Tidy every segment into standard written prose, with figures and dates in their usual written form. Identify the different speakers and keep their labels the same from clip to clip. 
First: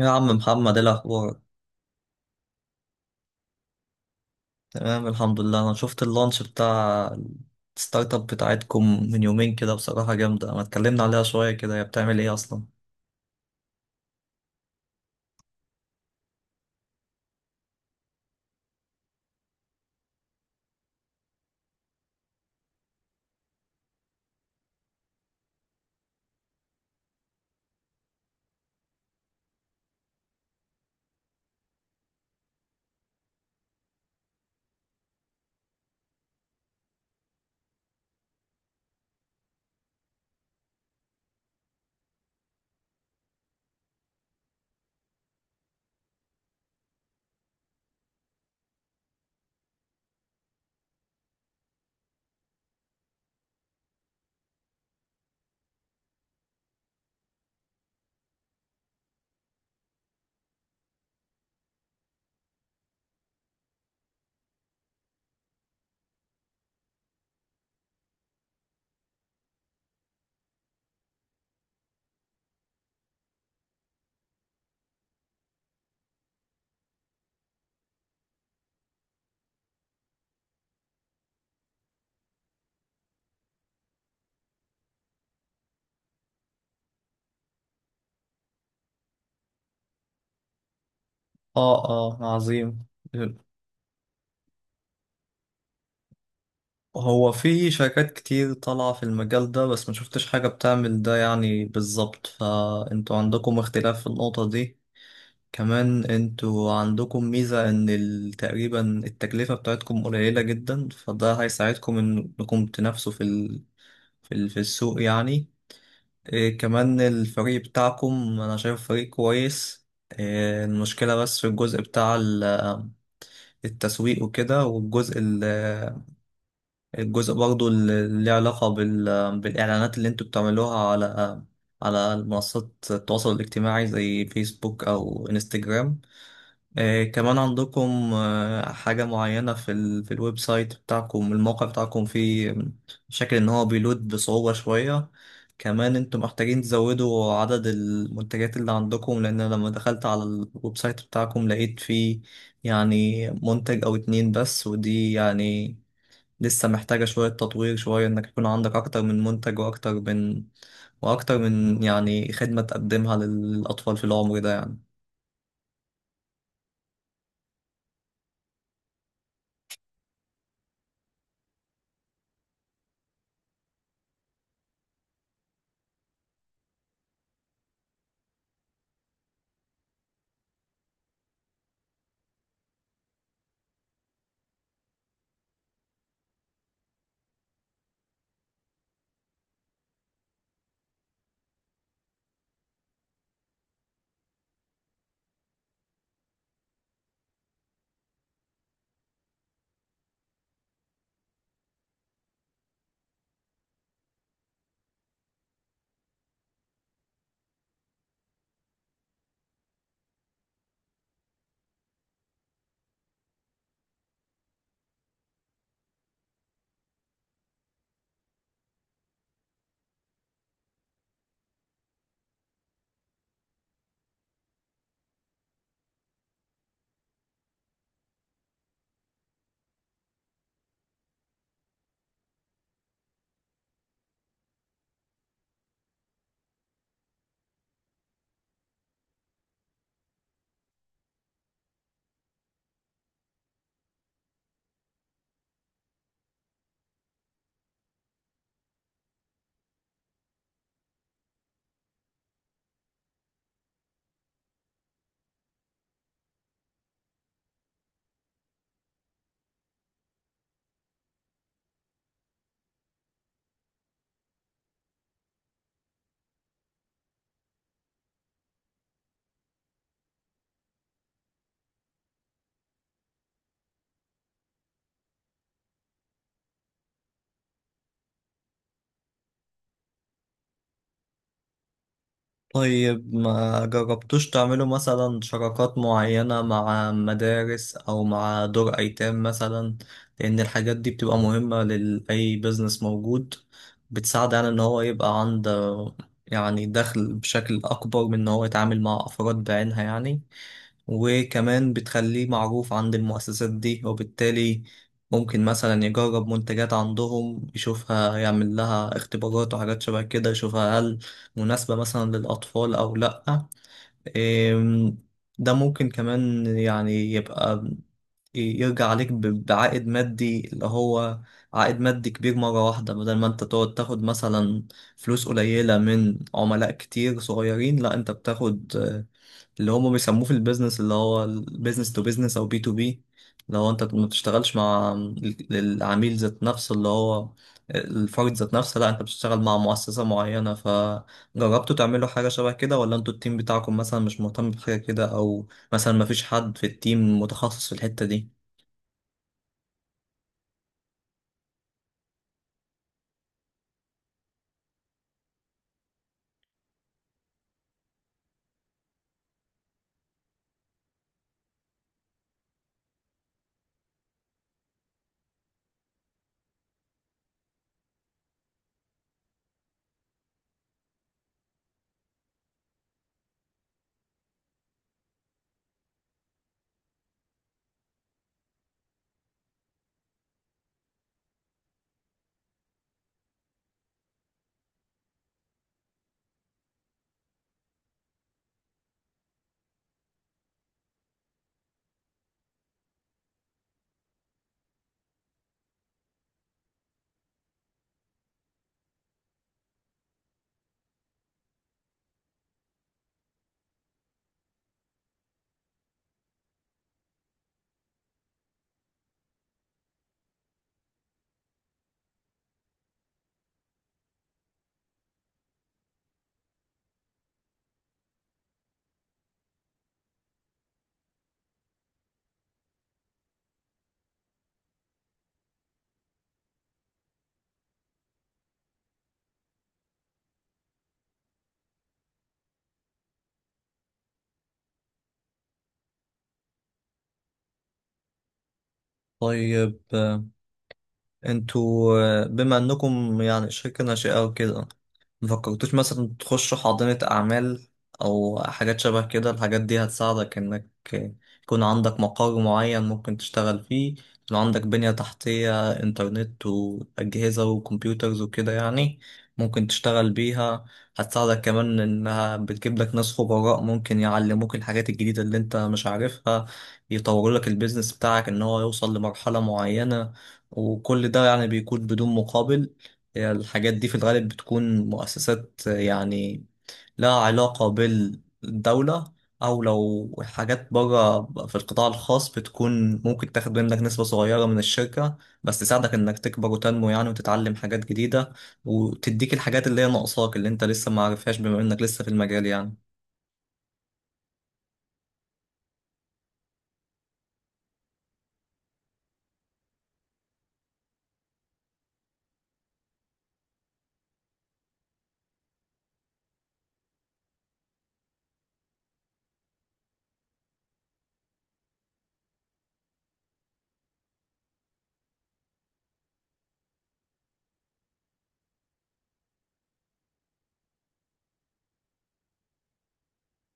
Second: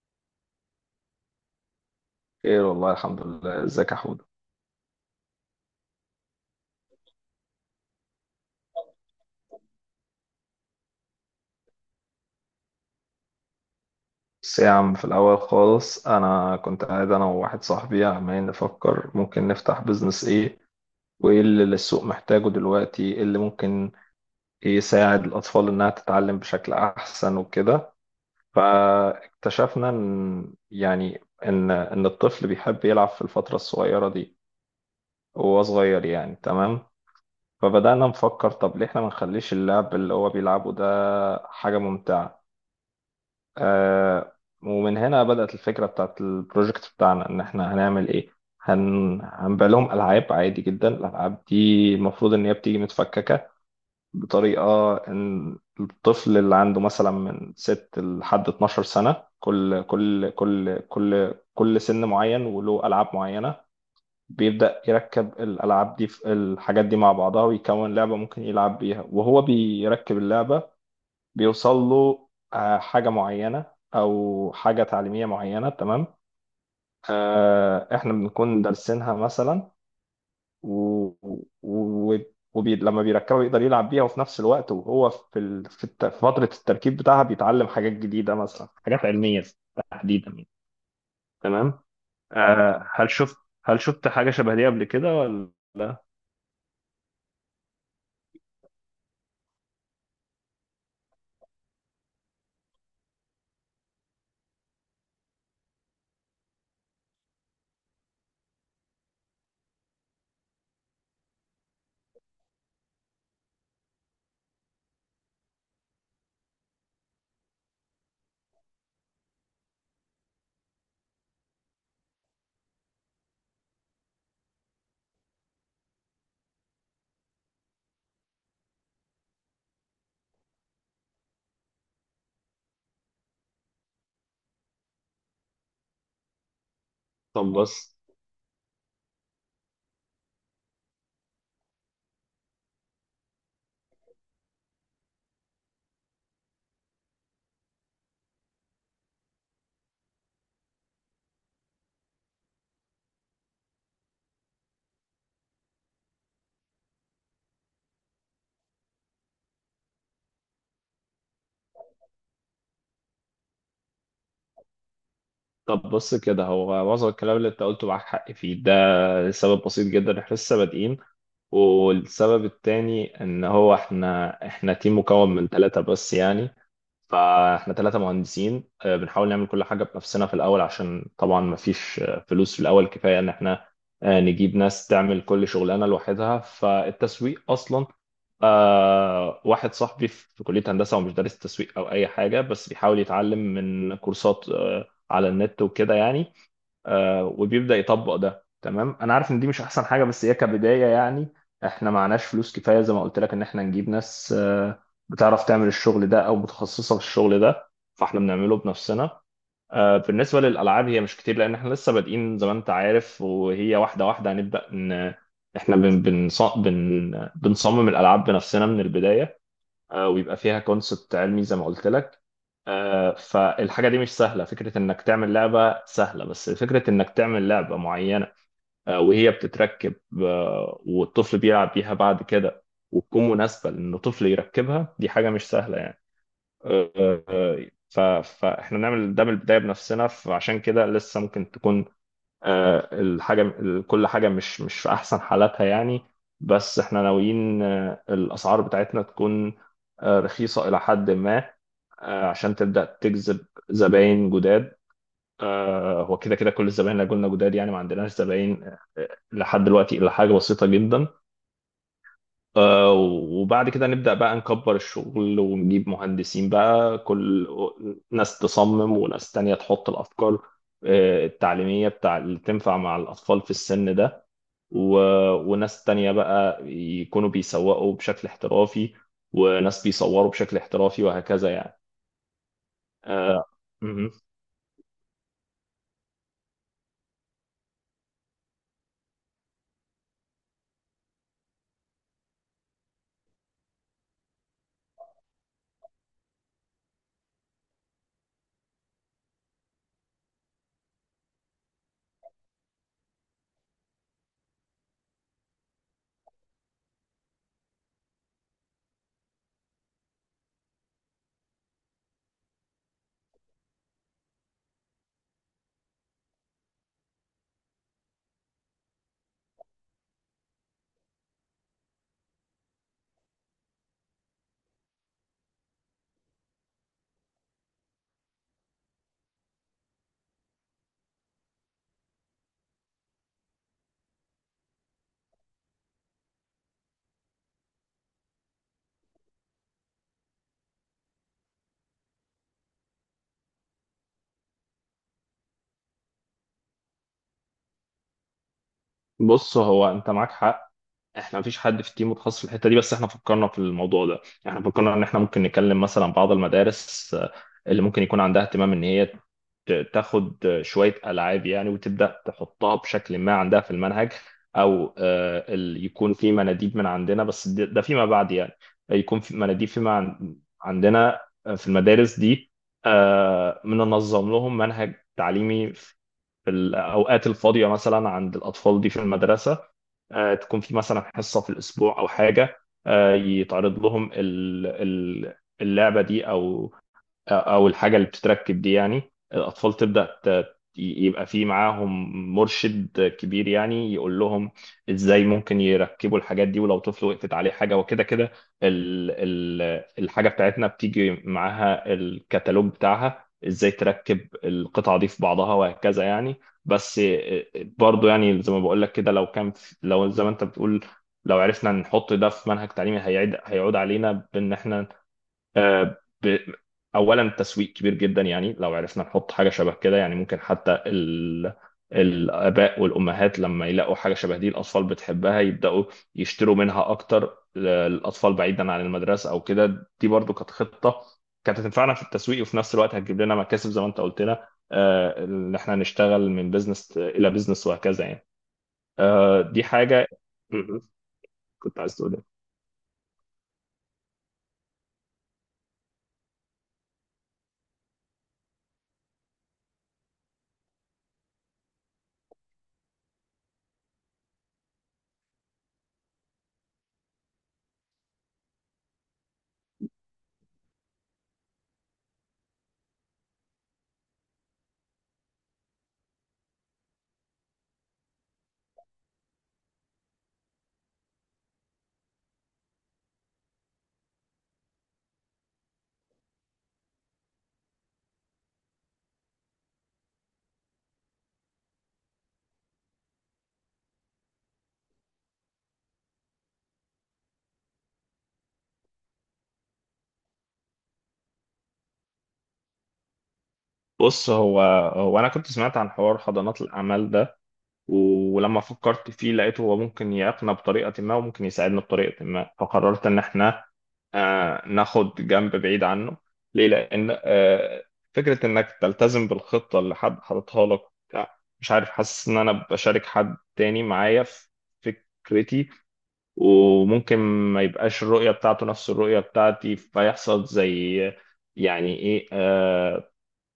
Speaker 1: يا عم محمد، ايه الاخبار؟
Speaker 2: خير والله الحمد لله، ازيك يا حمود؟
Speaker 1: تمام الحمد لله. انا شفت اللانش بتاع الستارت اب بتاعتكم من يومين كده، بصراحة جامدة. ما اتكلمنا عليها شوية، كده هي بتعمل ايه اصلا؟
Speaker 2: بس يا عم في الأول خالص، أنا كنت قاعد أنا وواحد صاحبي عمالين نفكر ممكن نفتح بيزنس إيه، وإيه اللي السوق محتاجه دلوقتي، إيه اللي ممكن يساعد الأطفال إنها تتعلم بشكل أحسن وكده. فاكتشفنا إن، يعني، إن الطفل بيحب يلعب في الفترة الصغيرة دي وهو صغير يعني. تمام. فبدأنا نفكر، طب ليه إحنا ما نخليش اللعب اللي هو بيلعبه ده حاجة ممتعة. آه. ومن هنا بدأت الفكرة بتاعت البروجكت بتاعنا، إن إحنا هنعمل إيه. هنبيع لهم ألعاب عادي جدا. الألعاب دي المفروض إن هي بتيجي متفككة بطريقة إن الطفل اللي عنده مثلا من 6 لحد 12 سنة، كل سن معين وله ألعاب معينة. بيبدأ يركب الألعاب دي في الحاجات دي مع بعضها، ويكون لعبة ممكن يلعب بيها وهو بيركب اللعبة. بيوصل له، حاجة معينة. أو حاجة تعليمية معينة، تمام. إحنا بنكون دارسينها مثلا. و... و... لما بيركبها يقدر يلعب بيها، وفي نفس الوقت وهو في فترة التركيب بتاعها بيتعلم حاجات جديدة، مثلا حاجات علمية تحديدا يعني. تمام.
Speaker 1: اه، اه، عظيم.
Speaker 2: آه، هل شفت هل شفت حاجة شبه دي قبل كده ولا؟
Speaker 1: هو في شركات كتير طالعة في المجال ده، بس ما شفتش حاجة بتعمل ده يعني بالظبط، فانتوا عندكم اختلاف في النقطة دي. كمان انتوا عندكم ميزة ان تقريبا التكلفة بتاعتكم قليلة جدا، فده هيساعدكم انكم تنافسوا في السوق يعني. إيه كمان، الفريق بتاعكم أنا شايف فريق كويس. إيه المشكلة، بس في الجزء بتاع التسويق وكده، الجزء برضو اللي ليه علاقة بالإعلانات اللي انتوا بتعملوها على منصات التواصل الاجتماعي زي فيسبوك أو انستجرام. كمان
Speaker 2: طب بص
Speaker 1: عندكم حاجة معينة في الويب سايت بتاعكم، الموقع بتاعكم فيه شكل إن هو بيلود بصعوبة شوية. كمان انتم محتاجين تزودوا عدد المنتجات اللي عندكم، لأن أنا لما دخلت على الويب سايت بتاعكم لقيت فيه يعني منتج أو اتنين بس، ودي يعني لسه محتاجة شوية تطوير، شوية إنك يكون عندك أكتر من منتج وأكتر من يعني خدمة تقدمها للأطفال في العمر ده يعني.
Speaker 2: طب بص كده، هو معظم الكلام اللي انت قلته معاك حق فيه ده، لسبب بسيط جدا، احنا لسه بادئين. والسبب التاني ان هو احنا تيم مكون من ثلاثة بس يعني. فاحنا ثلاثة مهندسين، بنحاول نعمل كل حاجة بنفسنا في الاول، عشان طبعا ما فيش فلوس في الاول كفاية ان احنا نجيب ناس تعمل كل شغلانة لوحدها. فالتسويق اصلا، واحد صاحبي في كلية هندسة ومش دارس تسويق او اي حاجة، بس بيحاول يتعلم من كورسات على النت وكده يعني، وبيبدأ يطبق ده. تمام، انا عارف ان دي مش احسن حاجة بس هي كبداية يعني. احنا معناش فلوس كفاية زي ما قلت لك ان احنا نجيب ناس بتعرف تعمل الشغل ده او متخصصة في الشغل ده، فاحنا بنعمله بنفسنا. بالنسبة للألعاب، هي مش كتير لأن احنا لسه بادئين زي ما انت عارف، وهي واحدة واحدة هنبدأ. ان احنا بن بنص- بن بنصمم الألعاب بنفسنا من البداية. ويبقى فيها كونسبت علمي زي ما قلت لك. فالحاجة دي مش سهلة، فكرة إنك تعمل لعبة سهلة، بس فكرة إنك تعمل لعبة معينة وهي بتتركب والطفل بيلعب بيها بعد كده، وتكون مناسبة لأنه طفل يركبها، دي حاجة مش سهلة يعني. آه، آه، آه، ف- فإحنا نعمل ده من البداية بنفسنا. فعشان كده لسه ممكن تكون، كل حاجة مش في أحسن حالاتها يعني. بس احنا ناويين الأسعار بتاعتنا تكون رخيصة إلى حد ما، عشان تبدأ تجذب زباين جداد. هو كده كده، كل الزباين اللي قلنا جداد يعني، ما عندناش زباين لحد دلوقتي إلا حاجة بسيطة جدا. وبعد كده نبدأ بقى نكبر الشغل، ونجيب مهندسين بقى، كل ناس تصمم وناس تانية تحط الأفكار التعليمية بتاع اللي تنفع مع الأطفال في السن ده. و... وناس تانية بقى يكونوا بيسوقوا بشكل احترافي، وناس بيصوروا بشكل احترافي وهكذا يعني.
Speaker 1: طيب،
Speaker 2: آه،
Speaker 1: ما
Speaker 2: مهم.
Speaker 1: جربتوش تعملوا مثلا شراكات معينة مع مدارس أو مع دور أيتام مثلا؟ لأن الحاجات دي بتبقى مهمة لأي بيزنس موجود، بتساعد على إن هو يبقى عنده يعني دخل بشكل أكبر من إن هو يتعامل مع أفراد بعينها يعني. وكمان بتخليه معروف عند المؤسسات دي، وبالتالي ممكن مثلا يجرب منتجات عندهم، يشوفها، يعمل لها اختبارات وحاجات شبه كده، يشوفها هل مناسبة مثلا للأطفال أو لأ. إم، ده ممكن كمان يعني يبقى يرجع عليك بعائد مادي، اللي هو عائد مادي كبير مرة واحدة، بدل ما انت تقعد تاخد مثلا فلوس قليلة من عملاء كتير صغيرين. لا، انت بتاخد اللي هم بيسموه في البيزنس، اللي هو البيزنس تو بيزنس او B2B، اللي هو انت ما بتشتغلش مع العميل ذات نفسه، اللي هو الفرد ذات نفسه، لا انت بتشتغل مع مؤسسة معينة. فجربتوا تعملوا حاجة شبه كده؟ ولا انتوا التيم بتاعكم مثلا مش مهتم بحاجة كده، او مثلا ما فيش حد في التيم متخصص في الحتة دي؟
Speaker 2: بص، هو انت معاك حق، احنا مفيش حد في التيم متخصص في الحتة دي، بس احنا فكرنا في الموضوع ده. احنا فكرنا ان احنا ممكن نكلم مثلا بعض المدارس اللي ممكن يكون عندها اهتمام ان هي تاخد شوية ألعاب يعني، وتبدأ تحطها بشكل ما عندها في المنهج. أو يكون في مناديب من عندنا، بس ده فيما بعد يعني. يكون في مناديب عندنا، في المدارس دي، بننظم لهم منهج تعليمي في الأوقات الفاضية مثلا عند الأطفال دي في المدرسة. تكون في مثلا حصة في الأسبوع أو حاجة، يتعرض لهم اللعبة دي، أو الحاجه اللي بتتركب دي يعني. الاطفال تبدا يبقى في معاهم مرشد كبير يعني، يقول لهم ازاي ممكن يركبوا الحاجات دي، ولو طفل وقفت عليه حاجه وكده كده، ال ال الحاجه بتاعتنا بتيجي معاها الكتالوج بتاعها ازاي تركب القطعه دي في بعضها وهكذا يعني. بس برضو يعني زي ما بقول لك كده، لو زي ما انت بتقول، لو عرفنا نحط ده في منهج تعليمي هيعود علينا بان احنا، آه، ب- اولا تسويق كبير جدا يعني. لو عرفنا نحط حاجه شبه كده يعني، ممكن حتى الاباء والامهات لما يلاقوا حاجه شبه دي الاطفال بتحبها يبداوا يشتروا منها اكتر. الاطفال بعيدا عن المدرسه او كده، دي برضو كانت خطه، كانت هتنفعنا في التسويق وفي نفس الوقت هتجيب لنا مكاسب زي ما انت قلت لنا، ان احنا نشتغل من بزنس الى بزنس وهكذا يعني. دي
Speaker 1: طيب،
Speaker 2: حاجه مهم. كنت عايز
Speaker 1: انتوا
Speaker 2: تقول إيه؟
Speaker 1: بما انكم يعني شركة ناشئة وكده، مفكرتوش مثلا تخشوا حاضنة أعمال أو حاجات شبه كده؟ الحاجات دي هتساعدك إنك يكون عندك مقر معين ممكن تشتغل فيه، يكون عندك بنية تحتية، إنترنت وأجهزة وكمبيوترز وكده يعني ممكن تشتغل بيها. هتساعدك كمان، إنها بتجيب لك ناس خبراء ممكن يعلموك الحاجات الجديدة اللي أنت مش عارفها، يطوروا لك البيزنس بتاعك إن هو يوصل لمرحلة معينة، وكل ده يعني بيكون بدون مقابل. هي الحاجات دي في الغالب بتكون مؤسسات يعني لها علاقة بالدولة، أو لو حاجات بره في القطاع الخاص بتكون ممكن تاخد منك نسبة صغيرة من الشركة، بس تساعدك إنك تكبر وتنمو يعني، وتتعلم حاجات جديدة، وتديك الحاجات اللي هي ناقصاك اللي أنت لسه معرفهاش بما إنك لسه في المجال يعني.
Speaker 2: بص، هو انا كنت سمعت عن حوار حضانات الاعمال ده، ولما فكرت فيه لقيته هو ممكن يعيقنا بطريقة ما وممكن يساعدنا بطريقة ما، فقررت إن إحنا ناخد جنب بعيد عنه. ليه؟ لأن فكرة إنك تلتزم بالخطة اللي حد حاططها لك، بتاع، مش عارف، حاسس إن أنا بشارك حد تاني معايا في فكرتي، وممكن ما يبقاش الرؤية بتاعته نفس الرؤية بتاعتي، فيحصل زي يعني إيه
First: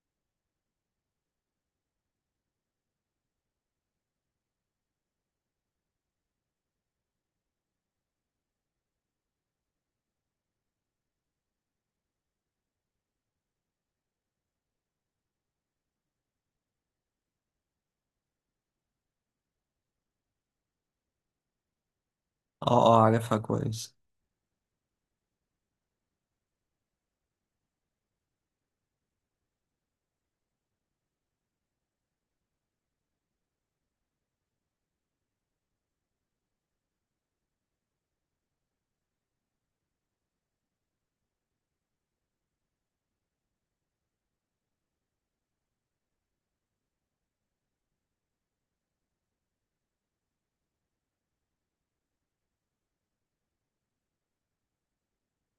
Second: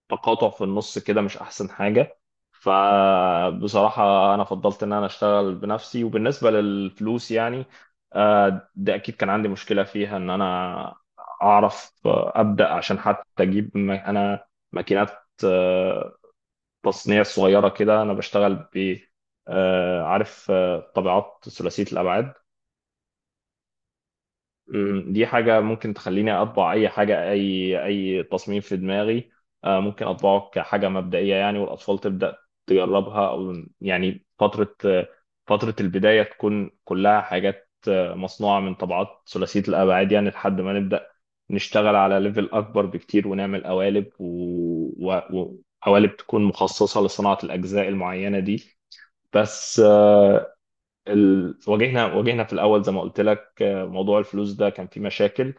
Speaker 2: تقاطع في النص كده، مش احسن حاجه. فبصراحه انا فضلت ان انا اشتغل بنفسي. وبالنسبه للفلوس يعني، ده اكيد كان عندي مشكله فيها، ان انا اعرف ابدا، عشان حتى اجيب انا ماكينات آه، تصنيع صغيره كده، انا بشتغل ب عارف، طابعات ثلاثيه الابعاد.
Speaker 1: اه، اه، عارفها كويس.
Speaker 2: دي حاجة ممكن تخليني أطبع أي حاجة، أي تصميم في دماغي. ممكن أطبعه كحاجة مبدئية يعني، والأطفال تبدأ تجربها أو يعني. فترة البداية تكون كلها حاجات مصنوعة من طبعات ثلاثية الأبعاد يعني، لحد ما نبدأ نشتغل على ليفل أكبر بكتير، ونعمل قوالب وقوالب تكون مخصصة لصناعة الأجزاء المعينة دي. بس واجهنا في الاول زي ما قلت لك، موضوع الفلوس ده كان فيه مشاكل.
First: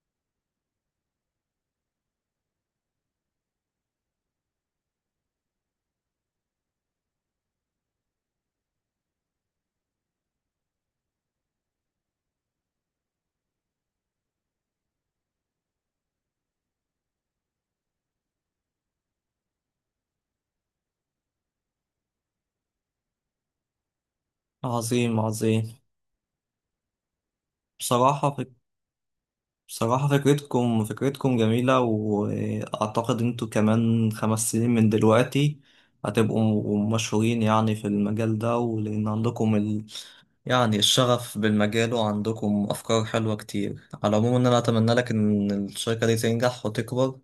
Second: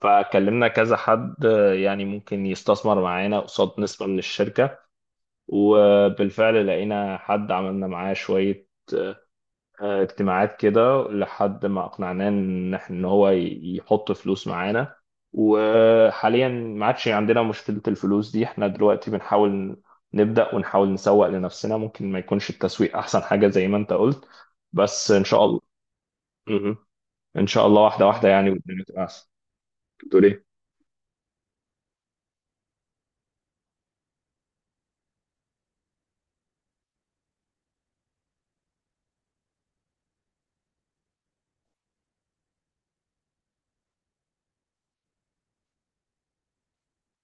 Speaker 2: فكلمنا كذا حد يعني ممكن يستثمر معانا قصاد نسبة من الشركة. وبالفعل لقينا حد عملنا معاه شوية اجتماعات كده، لحد ما اقنعناه ان إن هو يحط فلوس معانا. وحاليا ما عادش عندنا مشكلة الفلوس دي، احنا دلوقتي بنحاول نبدأ ونحاول نسوق لنفسنا، ممكن ما يكونش التسويق احسن حاجة زي ما انت قلت، بس
Speaker 1: عظيم،
Speaker 2: ان شاء
Speaker 1: عظيم.
Speaker 2: الله. ان شاء الله، واحده واحده
Speaker 1: بصراحة،
Speaker 2: يعني، والدنيا تبقى احسن.
Speaker 1: بصراحة
Speaker 2: بتقول ايه؟
Speaker 1: فكرتكم جميلة، وأعتقد أنتوا كمان 5 سنين من دلوقتي هتبقوا مشهورين يعني في المجال ده، ولأن عندكم يعني الشغف بالمجال، وعندكم أفكار حلوة كتير. على العموم، إن أنا أتمنى لك إن الشركة دي تنجح وتكبر،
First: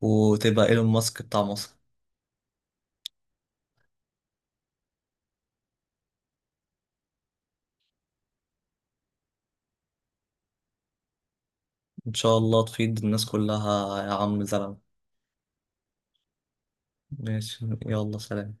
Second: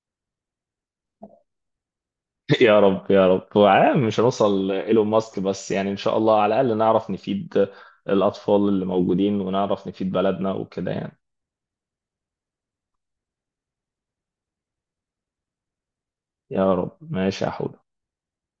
Speaker 1: وتبقى إيلون ماسك بتاع مصر.
Speaker 2: يا رب يا رب، هو عام مش هنوصل ايلون ماسك، بس يعني ان شاء الله على الاقل نعرف نفيد الاطفال اللي موجودين، ونعرف نفيد بلدنا وكده يعني.
Speaker 1: إن شاء الله تفيد الناس كلها يا عم زلمة.
Speaker 2: يا رب، ماشي يا
Speaker 1: ماشي،
Speaker 2: حود.
Speaker 1: يلا سلام.